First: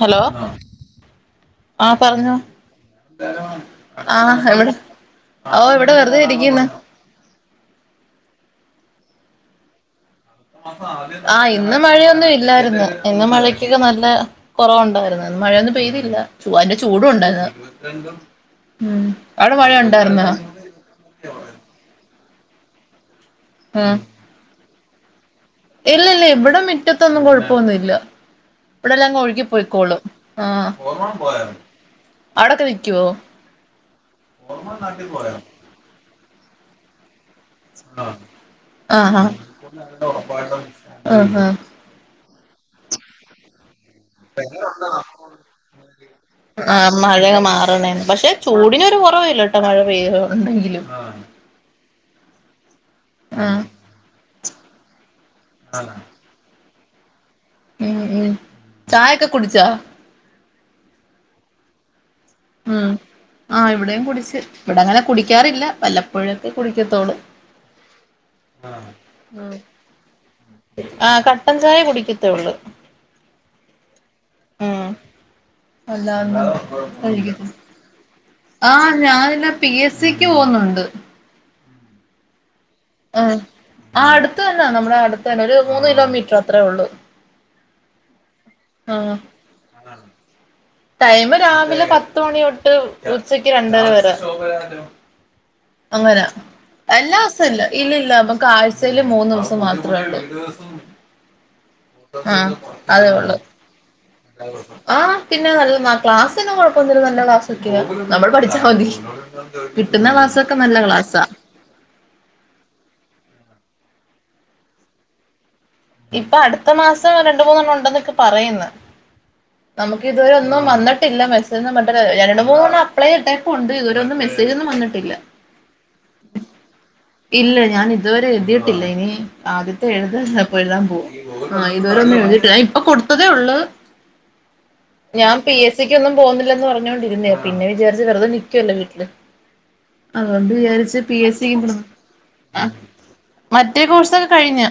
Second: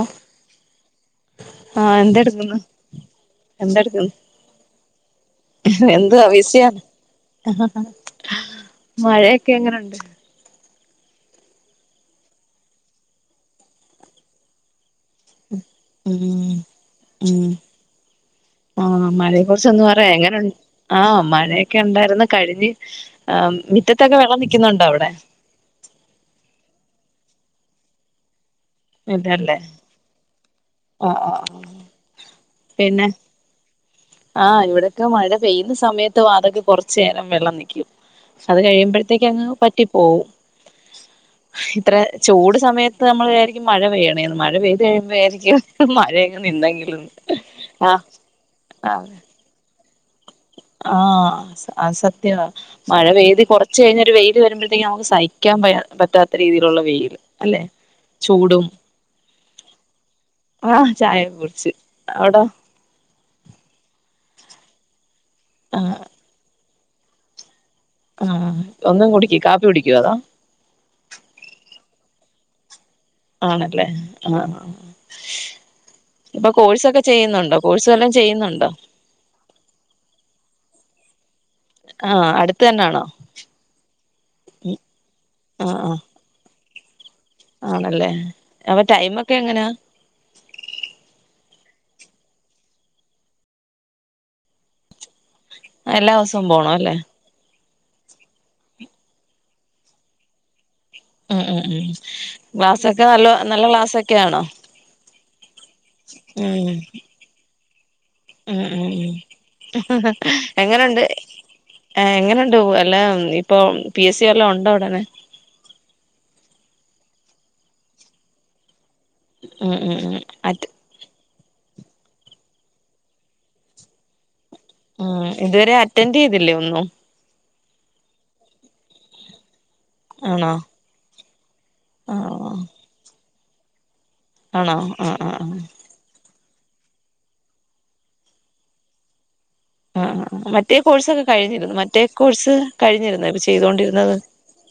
Hello ആ ആഹ് പറഞ്ഞോ എന്തെടുക്കുന്നു എന്തെടുക്കുന്നു ആ ഇവിടെ ഓ ഇവിടെ വെറുതെ എന്തുവാ ഇരിക്ക്ന്ന് ബിസിയാണോ മഴയൊക്കെ എങ്ങനൊണ്ട് ആ ഇന്ന് മഴയൊന്നും ഇല്ലായിരുന്നു ഇന്ന് മഴക്കൊക്കെ നല്ല കൊറവുണ്ടാ മഴയൊന്നും പെയ്തില്ല ഉം ചുവ ഐന്റെ ഉം ചൂടുണ്ടായിര്ന് ഉം ആഹ് മഴയെ അവിടെ മഴ കുറിച്ചൊന്ന് പറയാ ഉണ്ടായിര്നാ എങ്ങനുണ്ട് ആഹ് മഴയൊക്കെ ഉണ്ടായിരുന്നു കഴിഞ്ഞ് ആഈ മിറ്റത്തൊക്കെ വെള്ളം നൽക്കുന്നുണ്ടോ അവടെ ഇല്ലല്ല ഇവിടെ മിറ്റത്തൊന്നും കൊഴപ്പൊന്നുല്ല ഇവിടെല്ലാങ്ങ് ഒഴുകി ഇല്ലല്ലേ പൊയ്ക്കോളും ആ ആഹ് ആഹ് ആഹ് അവടൊക്കെ നിക്കോ പിന്നെ ആഹ് ഇവിടെക്കെ മഴ പെയ്യുന്ന സമയത്ത് വാതക് കൊറച്ചേരം വെള്ളംനിക്കും അത് ആ ആ കഴിയുമ്പഴ്തേക്കങ്ങ് വറ്റിപോവും ആ ആ ഇത്ര ചൂട് സമയത്ത് നമ്മള് വിചാരിക്കും മഴ പെയ്യണേന്ന് മഴപെയ്ത് കഴിയുമ്പൊ വിചാരിക്കും മഴയങ്ങ് നിന്നങ്കിൽന്ന് ആ തിനൊരു കൊറവില്ലട്ടോ മഴ പെയ്യുന്നുണ്ടെങ്കിലും ആഹ് അസ അസത് ത്യവാ മഴ ആ പെയ്ത്കൊറച്ചഴിഞ് ഒരു വെയി ല് വരുമ്പഴ്ത്തേക്ക് നമുക്ക് സഹി ക്കാൻ പയ പറ്റാത്ത രീതിയി ള്ള വെയില് ല്ലെ ഉം ഉം ചൂടും ചായൊക്കെ കുടിച്ചോ ആ ചായെക്കെ കുടിച്ച് അവിടോ ഉം ആ ഇവിടെം കുടിച്ച് ഇവിടങ്ങനെ കുടിക്കാറില്ല ആഹ് വല്ലപ്പോഴൊകെ കുടിക്കത്തോട് ആഹ് ഒന്നും കുടിക്ക് ആഹ് കാപ്പി കുടിക്കുവോ അതോ ആഹ് കട്ടൻചായ കുടിക്കും ത്തൊള്ളു ആണെല്ലേ ആഹ് ആഹ് അല്ലാതെ ഇപം കോഴ്സൊകെ കഴിക്കത്തില്ല ചെയ്യുന്നുണ്ടോ കോഴ്സ് വല്ലേം ആഹ് ഞാനിന്ന് പി എസ് സിക്ക് പോകുന്നുണ്ട് ആഹ് അട് ആഹ് ആഹ് അടുത്ത്തന്നെ നമ്മളെ അട്താണ് ഒരു ആഹ് മൂന്ന് ആഹ് കിലോമീറ്റർ അത്രെ ഒള്ളൂ ആണല്ലേ അപം ടൈമൊക്കെ എങ്ങനാ ടൈമ് രാവിലെ പത്ത്മണി ഒട്ട് ഉച്ചക്ക് രണ്ടര വരെ എല്ലാ അങ്ങനാ ദിവസവും പോണം അല്ലേ എല്ലാസല്ല് ഇല്ലല്ല മ്മക്ക് ആഴ്ചയില് മൂന്ന് ദിവസം മാത്രേ ഉള്ളൂ. ഉം ഉം ഉം ആഹ് ക്ലാസൊക്കെ അതേ നല്ല ഉള്ളൂ നല്ല ക്ലാസ്സ് ആഹ് പിന്നെ നല്ലതാ ക്ലാസൊന്നും ഉം കുഴപൊന്നുല്യ നല്ല ക്ലാസ്സ് ഒക്കയാ. ഉം ഉം ഉം കിട്ടുന്ന ക്ലാസ്സൊക്കെ നല്ല എങ്ങനൊണ്ട് ക്ലാസ്സാ എങ്ങനൊണ്ട് [unintelligible] ല്ല ഇപ്പം പി എസി വല്ലോം ഉണ്ടോ ഉടനെ ഇപ്പ അടുത്ത മാസം രണ്ടുമൂന്നെണ്ണം ഉണ്ടന്നൊക്കെ പറയ്ന്ന്. ഉം ഉം നമ്മക്ക് ഉം ഇതു വരെ ഒന്നും അറ്റ് വന്നിട്ടില്ല മെസ് [unintelligible] രണ്ടു മൂന്ന് അപ്ളേ ഇട്ടേകുണ്ട് ഇത് വരേ ഒന്നും മെസേ ആ ഇതുവരെഅറ്റന്റൈതില്ലേ ഒന്നും ഇല്ല ഞാൻ ഇതുവരെ എതിയിട്ടില്ല ഇനി ആദ്യ ത് എഴുത് [unintelligible] ആണോ ഇപ്പ എഴുതാ പോവ്വാ ആ ഇതുവരെ ഒന്നും എഴുതിട്ടില്ല ആഹ് ഇപ്പ കൊടുത്ത് തേ ഉള്ള് ആണോ ആഹ് ആഹ് ഞാൻ പി ആഹ് എസ്സിക്കൊന്നും പോന്നിൽ ല്ലെന്ന് പറഞ്ഞോണ്ടിരുന്നയാ, പിന്നെ വിചാരിച്ച് വെറുതെ നിക്കുവല്ലെ വീട്ടില്. ആ ആ അതുകൊണ്ട് മറ്റേ വിചാരിച്ച് പി കോഴ്സൊക്കെ എസ് സി കഴിഞ്ഞിരിന്ന്, മറ്റേ കോഴ്സ് കഴിഞ്ഞിര്ന്നോ ഇപ്പം മറ്റേ ചെയ്തോണ്ടിര്ന്നത്. കോഴ്സൊക്കെ കഴിഞ്ഞ്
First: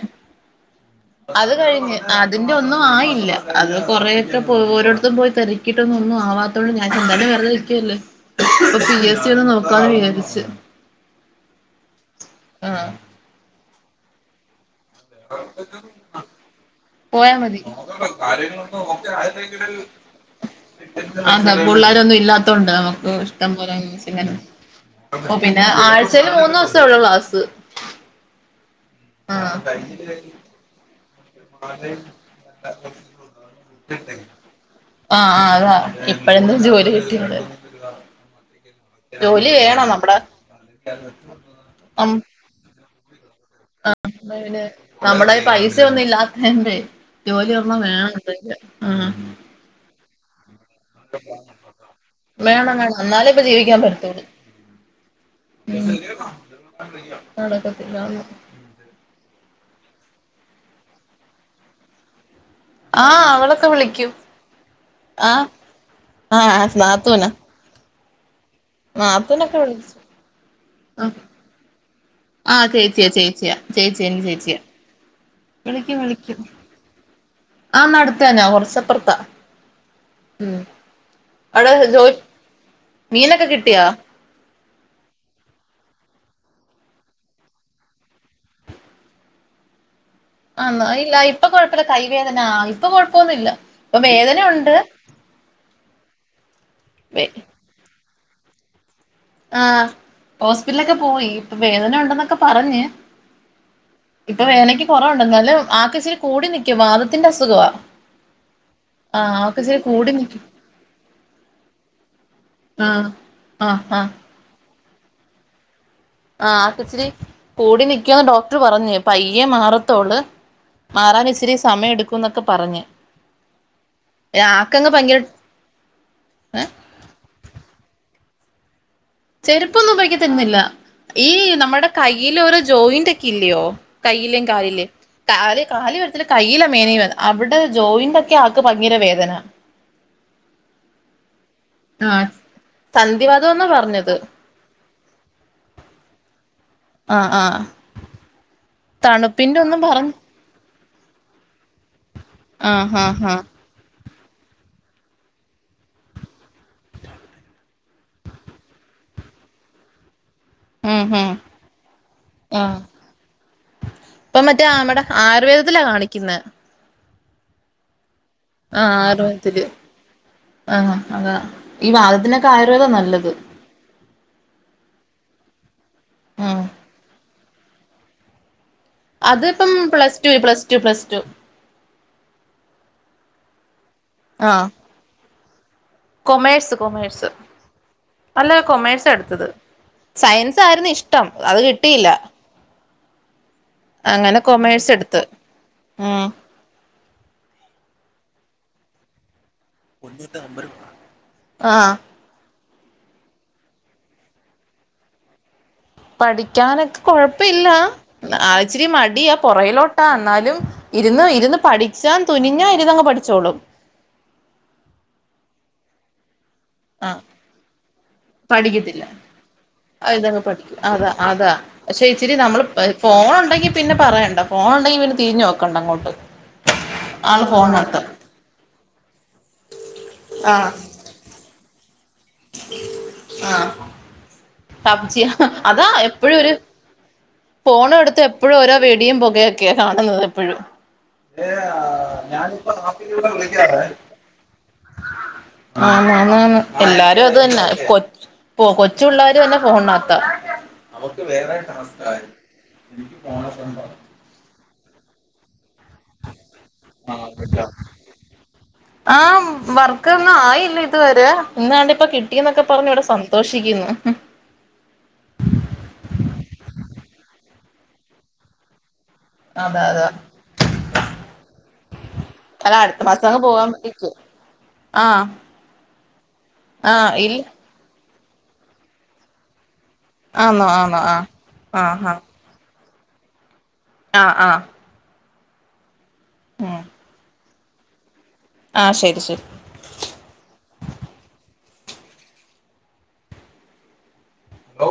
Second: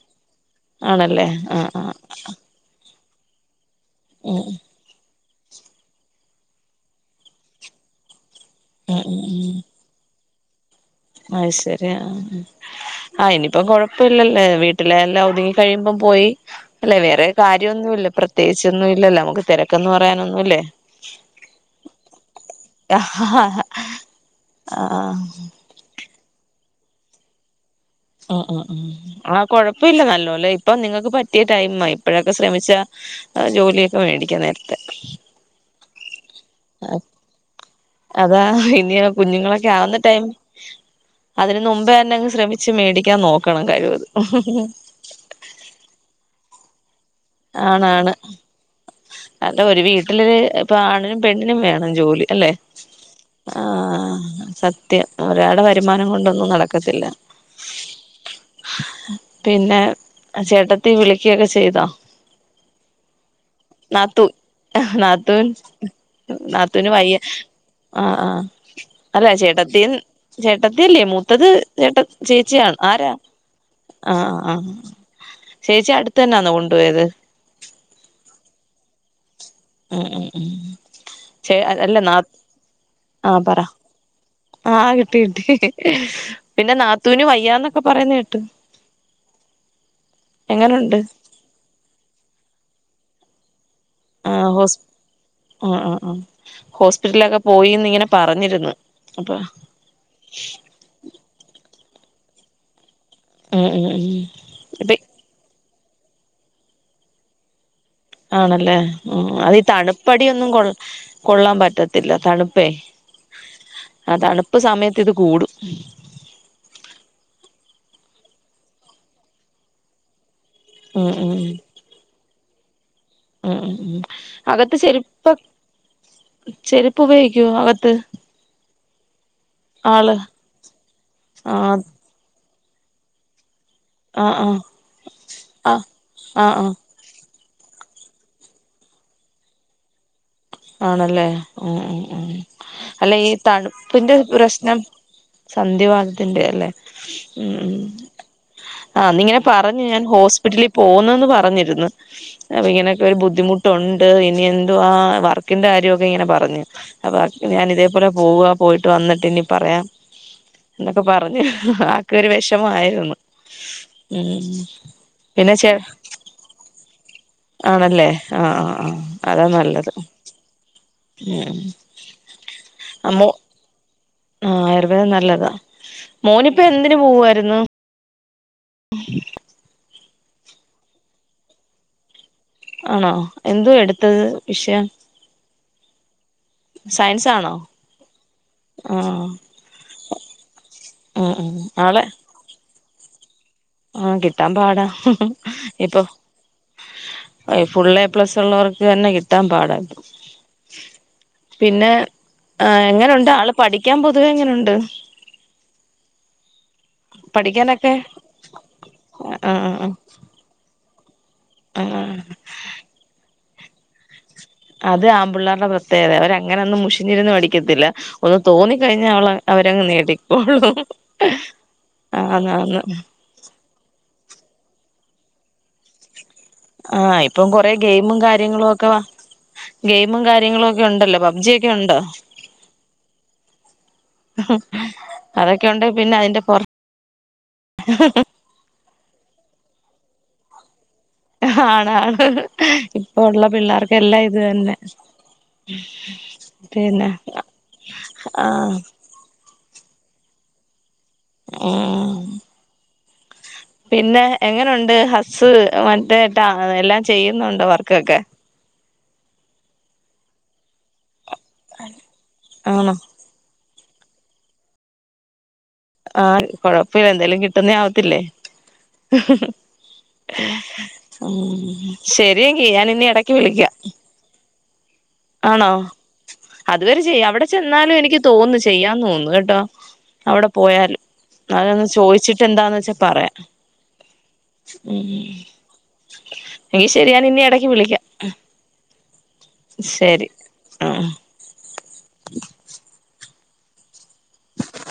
അത് കഴിഞ്ഞ്, അതിന്റെ ഒന്നുവാ ആയില്ല അത്. കുറെയൊക്കെ ഉം പോ ഒരോരുത്തർ പോയി തെരക്കിട്ട് ഒന്നും ഒന്നു ആവാത്തോണ്ട് ഞാൻ എന്തായാലും വെറുതെ നിക്കുവല്ലേ അപ്പൊ പി ഉം എസ് സി ഒന്ന് നോക്കാന്ന് വിചാരിച്ച്. അയ്ശരി ആ ആഹ് ആ ആയിന് ഇപ്പം കുഴപ്പ ഇല്ലല്ലെ വീട്ട് അല്ലെ വേറെ പോയാ മതി കാര്യൊന്നുല്ല പ്രത്യേകിച്ചൊന്നും ഇല്ലല്ലോ നമുക്ക് തിരക്കെന്ന് പറയാനൊന്നുല്ലേ ആ ഹാ പിള്ളോരൊന്നു ഇല്ലാത്തൊണ്ട് നമുക്ക് ഇഷ്ടം ആഹ് പോലെ ഒരുരുമിച്ചിങ്ങനെ ഓ പിന്നെ ആഴ് ച്ചേല് മൂന്നു ദിവസെ ഉള്ളൂ ക്ലാസ്സ് ഉം ഉം ആ കൊഴപ്പയില്ല നല്ലൊപോലെ ഇപ്പ നിങ്ങക്ക് പറ്റിയ ടൈം ആ ഇപ്പഴൊക്കെ ശ്രമിച്ചാ ജോലിയൊക്കെ വേടിക്കാ നേരത്തെ. ആഹ് ആഹ് അതാ ഇപ്പഴെന്താ ജോലി കിട്ടിയത് അതാ ഇനിയ ജോലി കുഞ്ഞുങ്ങളൊക്കെ വേണം ആവുന്ന നമ്മടെ ടൈം അതിന് നുമ്പെന്നെ അങ്ങ് ശ്രമിച്ച് മേടി ക്യ നോ അ ഇന്ന പിന്നെ നമ്മളെ പൈസ ഒന്നു ഇല്ലാ [unintelligible] ജോലിഒരെണ്ണം ആണാണ് വേണം [unintelligible] ആഹ് എല് ഇപ്പ ആണിനും പെണ്ണിനും വേണം ജോലി അല്ലെ വേണം വേണം എന്നാലേ ഇപ്പൊ ജീവിക്കാൻ ആഹ് പറ്റത്തുള്ളൂ സത്യം ഒരാടെ വരുമാനം കൊണ്ടൊന്നും നടക്കത്തില്ല നടക്കത്തില്ലാന്ന് പിന്നെ അഹ് ചേട്ടത്തി വിളിക്യൊക്കെ ചെയ്തോ ആ അവളൊക്കെ വിളിക്കും നാത്തൂ ആ നാത്തൂൻ ആഹ് നാത്തൂന അഹ് ആഹ് അല്ല ചേട്ടത്തി വിളിച്ചു ചേട്ടത്തിയല്ലെ ആഹ് മൂത്തത് ചേട്ട ആഹ് ചേച്ചിയാണ് ചേച്ചിയാ ആരാ ചേച്ചിയാ ചേച്ചി എന്റെ ആഹ് ആഹ് ചേച്ചിയാ അഹ് ചേച്ചി അടുത്തന്നണോ കൊണ്ടോയത് ആ നട്‌ത്ത്ന്നെ ഒറച്ചപ്പറത്താ ഉം ഉം ഉം ചേ അവിടെ അ അല്ല നാ ജോലി ആ മീനൊക്കെ പറ കിട്ടിയാ അഹ് ആഹ് കിട്ടി കിട്ടി പിന്നെ നാത്തൂന് വയ്യാന്നക്കെ പറേന്ന കേട്ട് വന്നു എങ്ങനുണ്ട് ഇല്ല ഇപ്പൊ കൊഴപ്പല്ല കൈവേദന ഇപ്പൊ കൊഴപ്പൊന്നുല്ല ഇപ്പൊ ആ വേദന ഉണ്ട് ഹോസ് അഹ് അഹ് അഹ് ഹോസ്പിറ്റൽലൊക്ക പോയിന്ന് ഇങ്ങനെ പ പറഞ്ഞിര്ന്ന് ആ ഹോസ്പിറ്റൽലക്കെ പോയി ഇപ്പ വേദന ഉണ്ടെന്ന ക്ക പറഞ്ഞ് ഉം ഉം ഉം ഇപ്പൊ വേദനക്ക് ഇപ്പ കൊറവൊണ്ട് എന്നാലും ആക്ക് ഇച്ചിരി കൂടി നിക്കും. വാതത്തിന്റ അസുഖവാ ആണല്ലേ മ്ഹ് ആഹ് അത് ആക്ക് ഈ ഇച്ചിരി കൂടി നിക്കും തണുപ്പടിയൊന്നും കൊള് കൊള്ളാൻ പറ്റത്തില്ല തണു ആഹ് ആഹ് ആഹ് സമയത്ത് ഇത് കൂടും മ് ആഹ് ആക്ക് ഇച്ചിരി കൂടി നിക്കാന്ന് ഡോക്ടർ പറഞ്ഞ് പയ്യെ മാറത്തോള്ള് ഉം മാറാൻ ഇച്ചിരി സമയം എടുക്കുന്നൊക്ക പറഞ്ഞ് മ്ഹ് മ്ഹ് അകത്ത് ആക്കങ്ങ് ഭയങ്കര ചെരുപ്പ ഏ ചെരുപ്പ് ഉപയോഗിക്കോ അകത്ത്. ചെരുപ്പൊന്നും ആള് ഉപയൊഗിക്കത്തൊന്നും ഇല്ല ഈ ആ നമ്മടെ കയ്യില് ഓരോ ജോയിന്റൊക്കെ ഇല്ലിയോ ആ കയ്യിലേം ആ കാലിലേം കാല് ആ കാല് വരത്തില്ല ആ കയ്യില ആ [unintelligible] അവ്ട ജോയിന്റൊക്കെ ആക്ക് ഭങ്കര വേദന ആണല്ലേ ഉം ഉം ആഹ് അല്ല ഈ സന്ധിവാതം എന്നാ പറഞ്ഞത് തണുപ്പിന്റെ പ്രശ്നം സന്ധിവാദത്തിന്റെയാ അല്ലേ ആഹ് ഉം ആഹ് ഉം ആ ന്നിങ്ങനെ തണുപ്പിന്റെ ഒന്നും പറഞ്ഞ് ഞാൻ ഹോസ്പിറ്റലി പോന്ന്ന്ന് പറഞ്ഞിര്ന്ന് അപ്പൊ ആഹ് ഇങ്ങനെക്കെ ഒരു ആഹ് ആഹ് ബുദ്ധിമുട്ടൊണ് [unintelligible] ഇനി എന്തുവാ വർ ക്കിന്റെ കാര്യോക്കെ ഇങ്ങന പറഞ്ഞ് അപ്പൊ ഞാന് ഇതേപോലെ പോവാ പോയിട്ട് വന്നിട്ട് ഇനി പറയാം ഉം ന്നൊക്കെ ഉം പറഞ്ഞ് ആക്കൊരു ആഹ് വെഷമായിരുന്നു ഇപ്പൊ ഉം മറ്റേ നമ്മടെ പിന്നെ ചേ ആയുർവേദത്തിലാ കാണിക്കുന്നെ ആണല്ലേ ആഹ് ആഹ് അതാ നല്ലത് ആഹ് അതാ ഉം ഈ വാദത്തിനൊക്ക ആയുർവേദാ നല്ലത് ആഹ് ആയുർവേദം നല്ലതാ ഉം മോനിപ്പൊ എന്തിന് പോവാ രുന്നു അത്പ്പം plus two plus two plus two ആണോ എന്തുവ എടു ത്തത് ആഹ് വിഷയം കൊമേഴ്സ് സയൻസ് കൊമേഴ്സ് ആണോ അല്ല ആ കൊമേഴ്സ എടുത്തത് സയൻസ് ആരുന്നു ആ ഇഷ്ടം അത് കിട്ടിയില്ല ആഹ് അങ്ങനെ കിട്ടാൻ പാടാ കൊമേഴ്സ് എടുത്ത് ഇപ്പൊ ഉം ഫുൾ എ പ്ലസ് ഉള്ളവർക്ക് തന്നെ കിട്ട ട്ടാൻ പാടാ ആഹ് പിന്നെ ആഹ് എങ്ങനുണ്ട് ആള് പഠിക്കാൻ പൊതുവെ എങ്ങനുണ്ട് പഠി ക്കാനൊക്കെ കൊഴപ്പില്ല പഠിക്കാനൊക്കെ ആളിച്ചിരി മടിയാ ആ ആ പുറകിലോട്ടാ എന്നാലും ഇരുന്ന് ഇരുന്ന് ആ പഠിച്ചാൻ തുനിഞ്ഞാ ഇരുന്നങ്ങ് പഠിച്ചോളും അത് ആംപിള്ളേരുടെ പ്രത്യേകത അവ അങ്ങനെ ഒന്നും ആഹ് മുഷിഞ്ഞിരുന്ന് പടിക്കത്തില്ല പഠിക്കത്തില്ല അഇരുന്നങ് നേടിക്കോളും പഠിക്കും അതാ അതാ പക്ഷെ ഇച്ചിരി ആന്ന് നമ്മള് ആന്ന് ഫോൺ ഉണ്ടെങ്കി പിന്നെ പറ യണ്ട ഫോൺണ്ടെങ്കിൽ പിന്നെ തിരിഞ്ഞു നോക്കണ്ട അങ്ങോട്ട് ആ ആള് ഇപ്പം കൊറേ ഫോണിനകത്താ ഗെയിമും കാര്യങ്ങളും ഒക്കെ വ ഗെയിമും കാര്യങ്ങളും ആഹ് ഒക്കെ ഉണ്ടല്ലോ പബ്ജി ഒക്കെ ഉണ്ടോ ആഹ് പബ്ജിയാ അതൊക്കെ ഉണ്ട് അതാ പിന്നെ എപ്പഴും അതിന്റെ ഒരു പൊറ പോണെടുത്ത് എപ്പഴും ഓരോ വെടിയും പുകയൊക്കെ ക്കെ കാണുന്നത് എപ്പഴും ആണാണ് ഇപ്പൊ ഉള്ള പിള്ളേർക്കെല്ലാം ഇത് തന്നെ പിന്നെ എല്ലാരും അത് തന്നെ ആഹ് കൊച്ചു പിള്ളേര് തന്നെ ഫോണിന ക നമുക്ക് വേറെട്ടാ ആം പിന്നെ എങ്ങനു ഹെ ഹസ്സ് മറ്റേ ട്ടാ എല്ലാം ചെയ്യുന്നുണ്ട് വർക്കൊക്കെ ആഹ് വർക്കൊന്നും ആയില്ല ഇതുവരെ ഇന്നാണ്ട് ഇപ്പ കിട്ടിയെന്നൊക്കെ പറഞ്ഞു ആണോ ഇവിടെ സന്തോഷിക്കുന്നു ആഹ് കൊഴപ്പഇല്ല എന്തേലും കിട്ടുന്നേ ആവത്തില്ലേ അതെ അതെ ഉം ശരിയെങ്കി അല്ല ഞാൻ അടുത്ത ഇനി മാസം ഇടക്ക് അങ്ങ് വിളിക്കാ പോവാൻ വേണ്ടിക്ക് ആഹ് ആണോ അതുവരെ ആഹ് ചെയ്യു ഇൽ അവിടെ ചെന്നാലും എനിക്ക് തോന്നു ചെയ്യാം തോന്നുന്നു കേട്ടോ അവിടെ ആന്നോ പോയാല് ആന്നോ ആഹ് ആരോടൊന്ന് ആഹ് ആഹ് ചോയിച്ചിട്ട് എന്താന്ന് വെച്ചാ പറയാം ആഹ് ആഹ് ഉം അത് ശരിയാണേലിനിട ഇനി വിളിക്കാം. ആ ശരി ശരി ശരി ആഹ് ഹലോ